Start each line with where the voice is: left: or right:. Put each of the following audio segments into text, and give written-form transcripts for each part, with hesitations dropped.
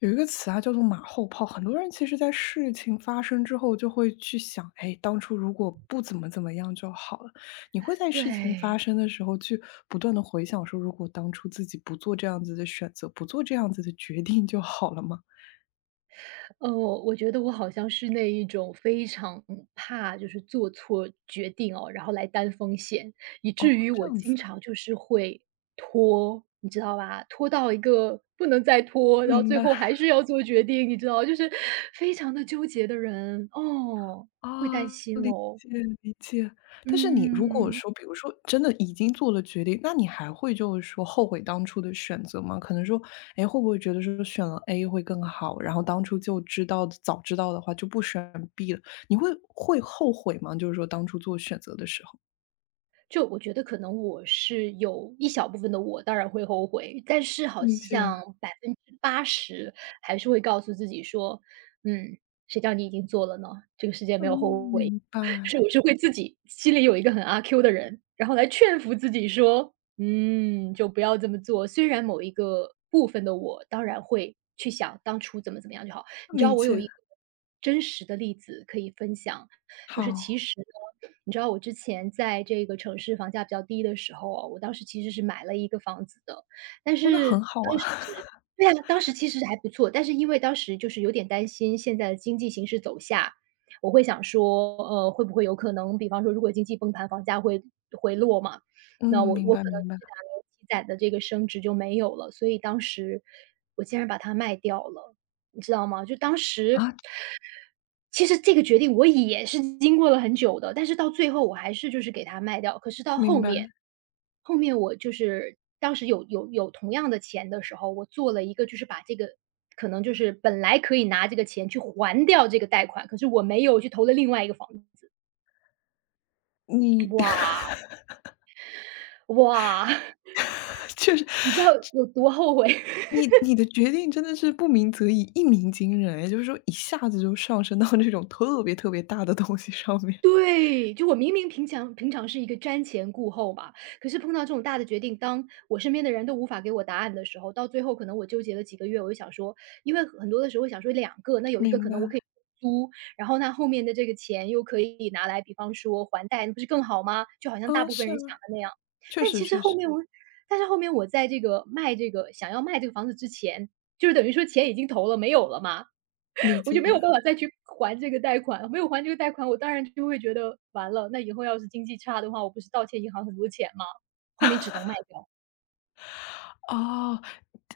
left: 有一个词啊，叫做马后炮。很多人其实，在事情发生之后，就会去想，哎，当初如果不怎么怎么样就好了。你会在事情发
right: 对，
left: 生的时候，去不断的回想，说，如果当初自己不做这样子的选择，不做这样子的决定就好了吗？
right: 我觉得我好像是那一种非常怕就是做错决定哦，然后来担风险，以
left: 哦，
right: 至于
left: 这
right: 我
left: 样子
right: 经
left: 啊，
right: 常就是会拖，你知道吧？拖到一个不能再拖，然后
left: 明
right: 最后
left: 白。
right: 还是要做决定，你知道，就是非常的纠结的人哦，会担
left: 啊，
right: 心
left: 理
right: 哦，
left: 解理解。但是你如果
right: 嗯。
left: 说，比如说真的已经做了决定，那你还会就是说后悔当初的选择吗？可能说，哎，会不会觉得说选了 A 会更好，然后当初就知道，早知道的话就不选 B 了，你会后悔吗？就是说当初做选择的时候。
right: 就我觉得可能我是有一小部分的我当然会后悔，但是好
left: 理解，
right: 像80%还是会告诉自己说："嗯，谁叫你已经做了呢？"间
left: 嗯，
right: 没有后悔。
left: 明
right: 就是
left: 白，
right: 我是会自己心里有一个很阿 Q 的人，然后来劝服自己说："嗯，就不要这么做。"虽然某一个部分的我，当然会去想当初怎么怎么样就好。你知道
left: 理
right: 我有
left: 解，
right: 一个真实的例子可以分享，就是其
left: 好，
right: 实呢，你知道我之前在这个城市房价比较低的时候啊，我当时其实是买了一个房子的，但
left: 哦，那很
right: 是
left: 好
right: 当
left: 啊。
right: 时 对啊，当时其实还不错，但是因为当时就是有点担心现在的经济形势走下，我会想说，会不会有可能，比方说如果经济崩盘，房价会回落嘛，
left: 嗯，
right: 那我
left: 明
right: 我可
left: 白
right: 能
left: 明白，
right: 这两年积攒的这个升值就没有了，所以当时我竟然把它卖掉了，你知道吗？就当时
left: 啊，
right: 其实这个决定我也是经过了很久的，但是到最后我还是就是给它卖掉。可是到
left: 明
right: 后
left: 白，
right: 面，后面我就是当时有同样的钱的时候，我做了一个就是把这个可能就是本来可以拿这个钱去还掉这个贷款，可是我没有，去投了另外一个房子。
left: 你
right: 哇哇，
left: 确
right: 你知道
left: 实，
right: 有多后悔？
left: 你的决定真的是不鸣则已，一鸣惊人，也就是说一下子就上升到这种特别特别大的东西上面。
right: 对，就我明明平常平常是一个瞻前顾后嘛，可是碰到这种大的决定，当我身边的人都无法给我答案的时候，到最后可能我纠结了几个月，我就想说，因为很多的时候我想说两个，那有一个
left: 明
right: 可
left: 白，
right: 能我可以租，然后那后面的这个钱又可以拿来，比方说还贷，那不是更好吗？就好像大
left: 啊，
right: 部分
left: 是
right: 人想
left: 啊，
right: 的那样。
left: 确
right: 但
left: 实
right: 其实
left: 确
right: 后
left: 实，
right: 面我，但是后面我在这个卖这个想要卖这个房子之前，就是等于说钱已经投了，没有了嘛。
left: 理
right: 我就没
left: 解。
right: 有办法再去还这个贷款，没有还这个贷款，我当然就会觉得完了，那以后要是经济差的话，我不是倒欠银行很多钱吗？后面只能卖掉。
left: 哦，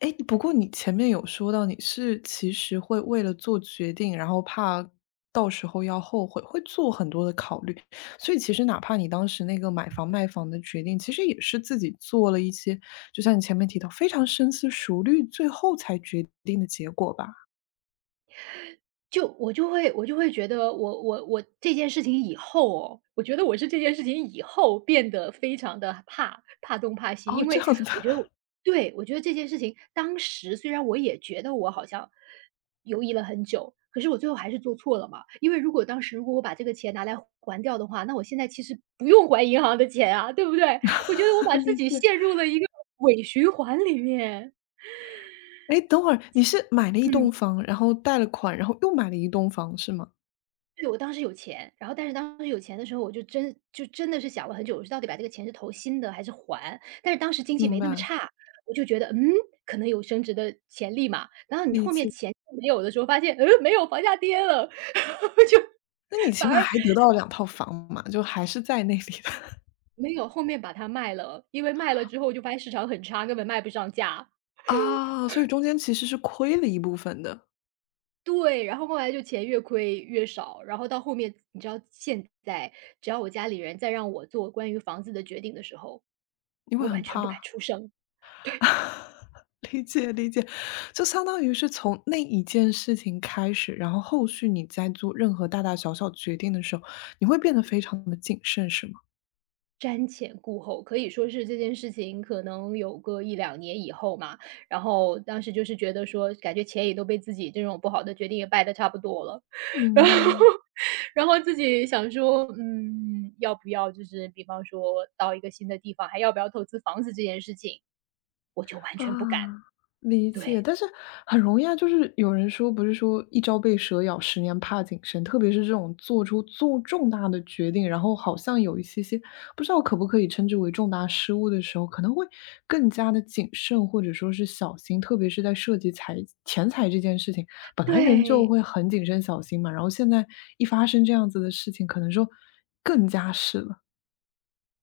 left: 诶，不过你前面有说到你是其实会为了做决定，然后怕到时候要后悔，会做很多的考虑。所以其实哪怕你当时那个买房卖房的决定，其实也是自己做了一些，就像你前面提到，非常深思熟虑，最后才决定的结果吧？
right: 就我就会我就会觉得我这件事情以后哦，我觉得我是这件事情以后变得非常的怕怕东怕西，
left: 哦，
right: 因
left: 这
right: 为
left: 样子的，
right: 我觉得我对，我觉得这件事情当时虽然我也觉得我好像犹疑了很久，可是我最后还是做错了嘛。因为如果当时如果我把这个钱拿来还掉的话，那我现在其实不用还银行的钱啊，对不对？我觉得我把 自
left: 理
right: 己
left: 解。
right: 陷入了一个伪循环里面，
left: 哎，等会儿，你是买了一栋
right: 嗯。
left: 房，然后贷了款，然后又买了一栋房是吗？
right: 对，我当时有钱，然后但是当时有钱的时候，我就真的是想了很久，我是到底把这个钱是投新的还是还？但是当时经济
left: 明
right: 没那么
left: 白，
right: 差，我就觉得，嗯，可能有升值的潜力嘛。然后你
left: 理
right: 后面
left: 解。
right: 钱没有的时候，发现，嗯，没有，房价跌了，我就
left: 那你起
right: 反
left: 码
right: 而
left: 还得到了两套房嘛，就还是在那里的
right: 没有后面把它卖了，因为卖了之后就发现市场很差，根本卖不上价。
left: 啊，所以中间其实是亏了一部分的，
right: 对，然后后来就钱越亏越少，然后到后面，你知道现在只要我家里人再让我做关于房子的决定的时候，
left: 你会
right: 我
left: 很
right: 完全不敢
left: 怕。
right: 出声。
left: 理解理解，就相当于是从那一件事情开始，然后后续你在做任何大大小小决定的时候，你会变得非常的谨慎，是吗？
right: 瞻前顾后，可以说是这件事情可能有个一两年以后嘛，然后当时就是觉得说，感觉钱也都被自己这种不好的决定也败得差不多了，然
left: 明
right: 后
left: 白。
right: 自己想说，嗯，要不要就是比方说到一个新的地方，还要不要投资房子这件事情，我就完
left: 啊，
right: 全不敢，
left: 理解，
right: 对，
left: 但是很容易啊，就是有人说，不是说一朝被蛇咬，十年怕井绳，特别是这种做出重大的决定，然后好像有一些些不知道可不可以称之为重大失误的时候，可能会更加的谨慎或者说是小心，特别是在涉及财钱财这件事情，本来人就
right: 对。
left: 会很谨慎小心嘛，然后现在一发生这样子的事情，可能说更加是了，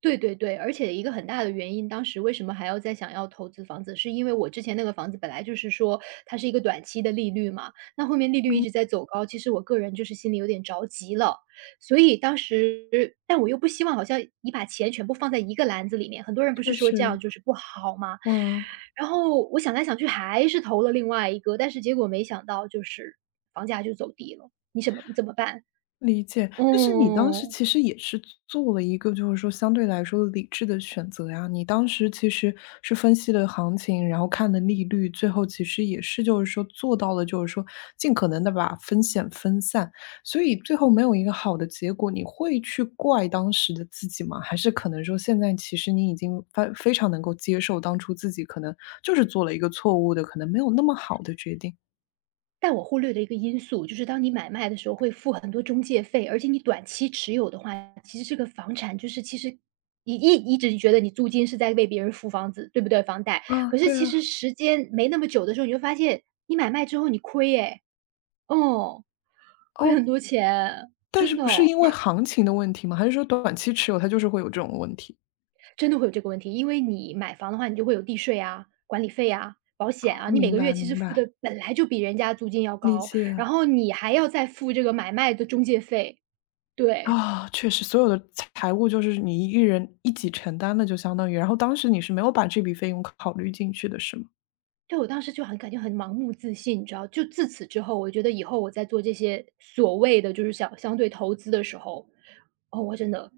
right: 对对对，而且一个很大的原因，当时为什么还要再想要投资房子，是因为我之前那个房子本来就是说它是一个短期的利率嘛，那后面利率一直在走高，其实我个人就是心里有点着急了，所以当时但我又不希望好像你把钱全部放在一个篮子里面，很多人不是
left: 确
right: 说这样
left: 实，
right: 就是不好吗？
left: 嗯。
right: 然后我想来想去还是投了另外一个，但是结果没想到就是房价就走低了，你什么你怎么办？
left: 理解，但是你当时
right: 嗯。
left: 其实也是做了一个，就是说相对来说理智的选择呀。你当时其实是分析了行情，然后看了利率，最后其实也是就是说做到了，就是说尽可能的把风险分散。所以最后没有一个好的结果，你会去怪当时的自己吗？还是可能说现在其实你已经非常能够接受当初自己可能就是做了一个错误的，可能没有那么好的决定。
right: 但我忽略的一个因素，就是当你买卖的时候会付很多中介费，而且你短期持有的话，其实这个房产就是其实你一直觉得你租金是在为别人付房子，对不对？房贷，
left: 啊？
right: 可是
left: 对
right: 其实
left: 啊，
right: 时间没那么久的时候，你就发现你买卖之后你亏哎，哦，亏很
left: 哦，
right: 多钱，
left: 但
right: 真
left: 是不是
right: 的
left: 因为 行情的问题吗？还是说短期持有它就是会有这种问题？
right: 真的会有这个问题，因为你买房的话，你就会有地税啊、管理费啊、保险啊，你每
left: 明
right: 个月
left: 白
right: 其实
left: 明
right: 付
left: 白，
right: 的本来就比人家租金要
left: 理
right: 高，
left: 解。
right: 然后你还要再付这个买卖的中介费，对。
left: 啊，确实，所有的财务就是你一人一己承担的，就相当于，然后当时你是没有把这笔费用考虑进去的，是吗？
right: 对，我当时就很感觉很盲目自信，你知道，就自此之后，我觉得以后我在做这些所谓的就是相对投资的时候，哦，我真的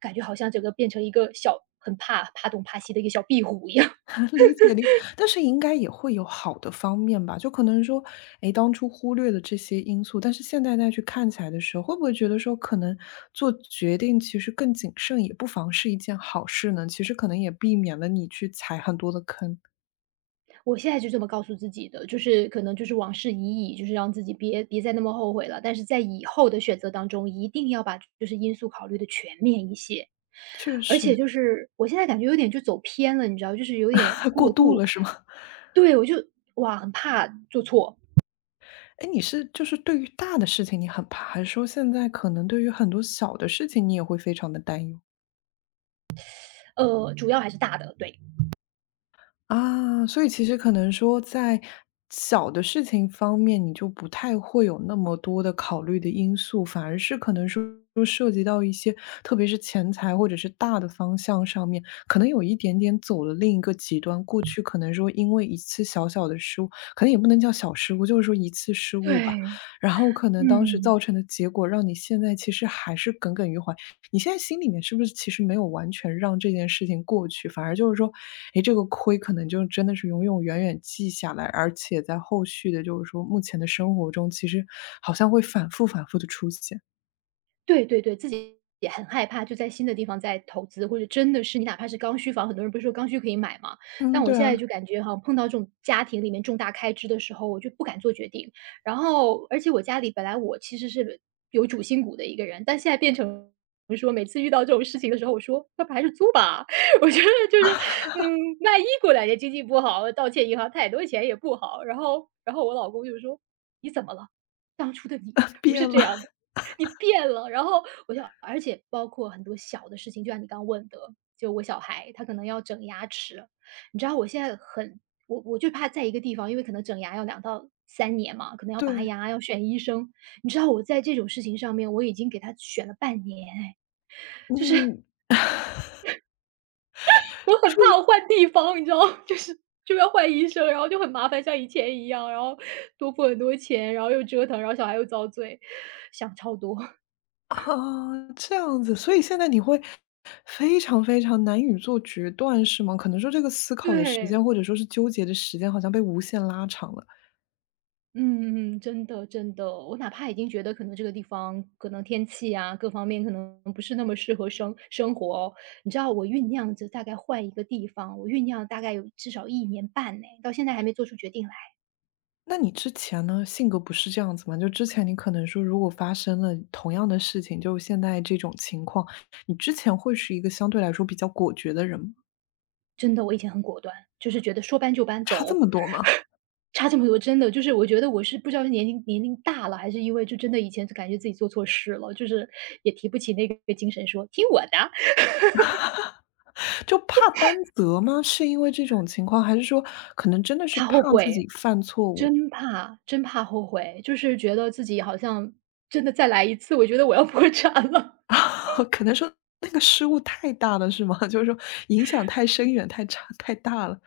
right: 感觉好像整个变成一个小很怕怕东怕西的一个小壁虎一样。
left: 理解。但是应该也会有好的方面吧，就可能说，哎，当初忽略了这些因素，但是现在再去看起来的时候，会不会觉得说可能做决定其实更谨慎，也不妨是一件好事呢？其实可能也避免了你去踩很多的坑。
right: 我现在就这么告诉自己的，就是可能就是往事已矣，就是让自己别再那么后悔了。但是在以后的选择当中，一定要把就是因素考虑的全面一些。
left: 确
right: 而且
left: 实，
right: 就 是我现在感觉有点就走偏了，你知道，就是有点
left: 过
right: 过
left: 度
right: 度。
left: 了是吗？
right: 对，我就哇，很怕做错，
left: 哎，你是就是对于大的事情你很怕，还是说现在可能对于很多小的事情你也会非常的担忧？
right: 主要还是大的，对。
left: 啊，所以其实可能说在小的事情方面，你就不太会有那么多的考虑的因素，反而是可能说涉及到一些，特别是钱财或者是大的方向上面，可能有一点点走了另一个极端。过去可能说因为一次小小的失误，可能也不能叫小失误，就是说一次失误吧，
right: 对，
left: 然后可能当时
right: 嗯。
left: 造成的结果，让你现在其实还是耿耿于怀。你现在心里面是不是其实没有完全让这件事情过去，反而就是说，哎，这个亏可能就真的是永永远远记下来，而且在后续的就是说目前的生活中，其实好像会反复反复的出现。
right: 对对对，自己也很害怕，就在新的地方再投资，或者真的是你哪怕是刚需房，很多人不是说刚需可以买吗？但
left: 嗯，
right: 我
left: 对
right: 现在
left: 啊，
right: 就感觉哈，碰到这种家庭里面重大开支的时候，我就不敢做决定。而且我家里本来我其实是有主心骨的一个人，但现在变成说每次遇到这种事情的时候，我说要不还是租吧，我觉得就是，嗯，万一过两年经济不好，倒欠银行太多钱也不好。然后，我老公就说："你怎么了？当初的你 不是
left: 变
right: 这样
left: 了，
right: 的。"你变了。然后我就而且包括很多小的事情，就像你刚问的，就我小孩他可能要整牙齿，你知道我现在很我就怕在一个地方，因为可能整牙要2到3年嘛，可能要拔
left: 对，
right: 牙，要选医生。你知道我在这种事情上面，我已经给他选了半年哎，就是
left: 你
right: 我很
left: 注
right: 怕
left: 意，
right: 我换地方，你知道，就是就要换医生，然后就很麻烦，像以前一样，然后多付很多钱，然后又折腾，然后小孩又遭罪，想超多，
left: 啊，这样子，所以现在你会非常非常难以做决断是吗？可能说这个思 考的时
right: 对。
left: 间，或者说是纠结的时间好像被无限拉长了。
right: 嗯嗯嗯，真的真的，我哪怕已经觉得可能这个地方可能天气啊，各方面可能不是那么适合生活哦。你知道我酝酿着大概换一个地方，我酝酿大概有至少一年半呢，到现在还没做出决定来。
left: 那你之前呢，性格不是这样子吗？就之前你可能说，如果发生了同样的事情，就现在这种情况，你之前会是一个相对来说比较果决的人吗？
right: 真的，我以前很果断，就是觉得说搬就搬，
left: 差这
right: 走。
left: 么多吗？
right: 差这么多，真的就是我觉得我是不知道是年龄大了，还是因为就真的以前就感觉自己做错事了，就是也提不起那个精神说："听我的。"
left: 就怕担责吗？是因为这种情况，还是说可能真的是
right: 他后
left: 怕自
right: 悔。
left: 己犯错误？
right: 真怕真怕后悔，就是觉得自己好像真的再来一次，我觉得我要 破产了。
left: 可能说那个失误太大了，是吗？就是说影响太深远、太差、太大了。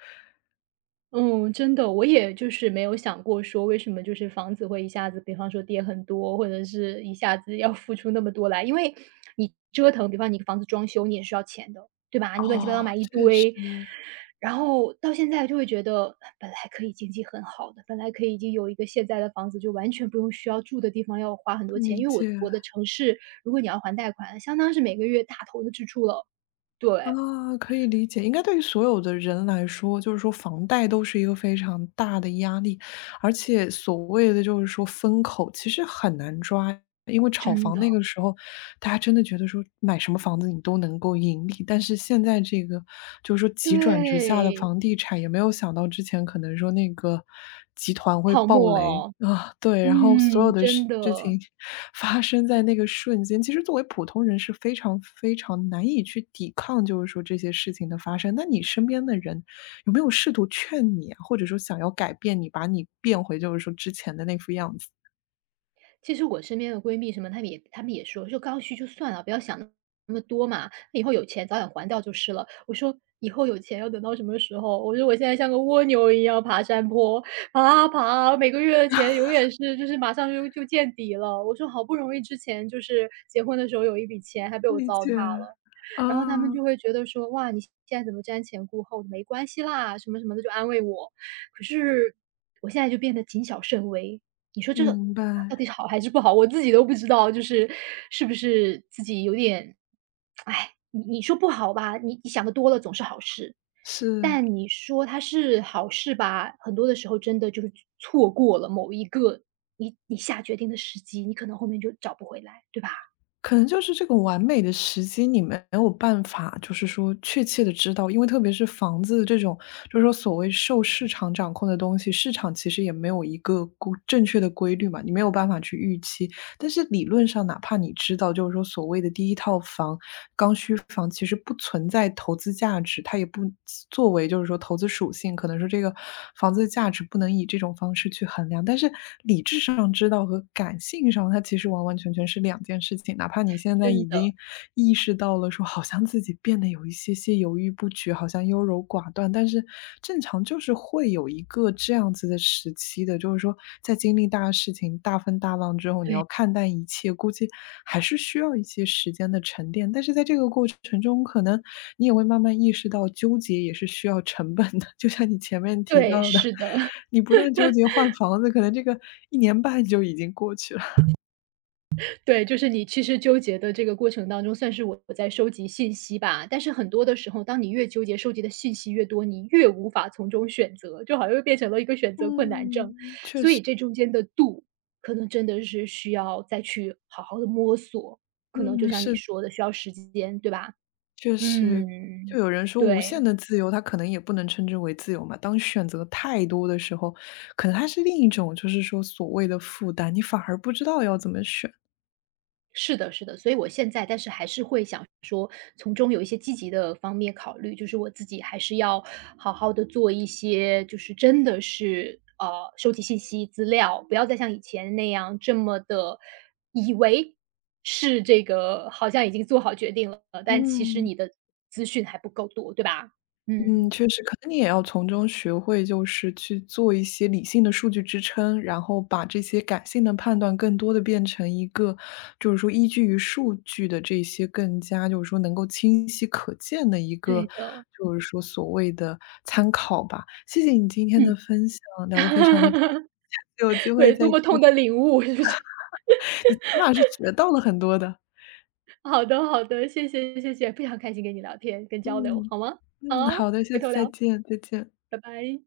right: 嗯，真的，我也就是没有想过说为什么就是房子会一下子，比方说跌很多，或者是一下子要付出那么多来，因为你折腾，比方你房子装修，你也需要钱的，对吧？你乱七八糟
left: 哦，
right: 买一
left: 确实，
right: 堆，然后到现在就会觉得，本来可以经济很好的，本来可以已经有一个现在的房子，就完全不用需要住的地方要花很多
left: 理
right: 钱。因为我
left: 解。
right: 我的城市，如果你要还贷款，相当是每个月大头的支出了。对，
left: 啊，可以理解，应该对于所有的人来说，就是说房贷都是一个非常大的压力，而且所谓的就是说风口，其实很难抓，因为炒
right: 真
left: 房
right: 的，
left: 那个时候大家真的觉得说买什么房子你都能够盈利，但是现在这个就是说急转直下的
right: 对，
left: 房地产，也没有想到之前可能说那个集团会
right: 泡
left: 爆雷
right: 沫，
left: 啊，对，然后所有
right: 嗯，
left: 的事
right: 真
left: 事
right: 的。
left: 情 发生在那个瞬间，其实作为普通人是非常非常难以去抵抗，就是说这些事情的发生。那你身边的人有没有试图劝你啊，或者说想要改变你，把你变回就是说之前的那副样子？
right: 其实我身边的闺蜜什么，她们也说，就刚需就算了，不要想那么多嘛，以后有钱早点还掉就是了。我说以后有钱要等到什么时候？我说我现在像个蜗牛一样爬山坡，爬啊爬啊，每个月的钱永远是就是马上就见底了。我说好不容易之前就是结婚的时候有一笔钱，还被我
left: 理
right: 糟
left: 解，
right: 蹋了。
left: 啊，
right: 然后他们就会觉得说，哇，你现在怎么瞻前顾后的没关系啦，什么什么的，就安慰我。可是我现在就变得谨小慎微，你说这个
left: 明白，
right: 到底是好还是不好，我自己都不知道，就是是不是自己有点你说不好吧，你想的多了总是好事，
left: 是。
right: 但你说它是好事吧，很多的时候真的就是错过了某一个你下决定的时机，你可能后面就找不回来，对吧？
left: 可能就是这个完美的时机，你没有办法，就是说确切的知道，因为特别是房子这种，就是说所谓受市场掌控的东西，市场其实也没有一个固正确的规律嘛，你没有办法去预期。但是理论上，哪怕你知道，就是说所谓的第一套房、刚需房其实不存在投资价值，它也不作为就是说投资属性，可能说这个房子的价值不能以这种方式去衡量。但是理智上知道和感性上，它其实完完全全是两件事情。哪怕你现在
right: 真
left: 已
right: 的，
left: 经意识到了，说好像自己变得有一些些犹豫不决，好像优柔寡断，但是正常就是会有一个这样子的时期的，就是说在经历大事情、大风大浪之后，你
right: 对，
left: 要看淡一切，估计还是需要一些时间的沉淀。但是在这个过程中，可能你也会慢慢意识到，纠结也是需要成本的。就像你前面提
right: 对，
left: 到的，
right: 是的。
left: 你不断纠结换房子，可能这个1年半就已经过去了。
right: 对，就是你其实纠结的这个过程当中，算是我在收集信息吧。但是很多的时候，当你越纠结，收集的信息越多，你越无法从中选择，就好像又变成了一个选择困难症。
left: 嗯，确
right: 所
left: 实，
right: 以这中间的度，可能真的是需要再去好好的摸索，可能就
left: 嗯，
right: 像你
left: 是
right: 说的需要时间，对吧？
left: 就是，就
right: 嗯，
left: 有人说无
right: 对。
left: 限的自由，它可能也不能称之为自由嘛。当选择太多的时候，可能它是另一种，就是说所谓的负担，你反而不知道要怎么选。
right: 是的，是的，所以我现在但是还是会想说，从中有一些积极的方面考虑，就是我自己还是要好好的做一些，就是真的是，收集信息资料，不要再像以前那样这么的以为是这个好像已经做好决定了，但其实
left: 嗯。
right: 你的资讯还不够多，对吧？
left: 嗯，
right: 嗯，
left: 确实，可能你也要从中学会，就是去做一些理性的数据支撑，然后把这些感性的判断更多的变成一个，就是说依据于数据的这些更加就是说能够清晰可见的一个，
right: 对的，
left: 就是说所谓的参考吧。谢谢你今天
right: 嗯，
left: 的分享，聊得非常的开 心，有机会
right: 对，
left: 再
right: 多
left: 见。
right: 么痛的领悟，是不是？
left: 你起码是学到了很多的。
right: 好的好的，谢谢谢谢，非常开心跟你聊天跟交流，
left: 嗯，
right: 好吗？
left: 嗯，
right: 好，
left: 好的，下
right: 回头
left: 次再
right: 聊，
left: 见，再见。
right: 拜拜。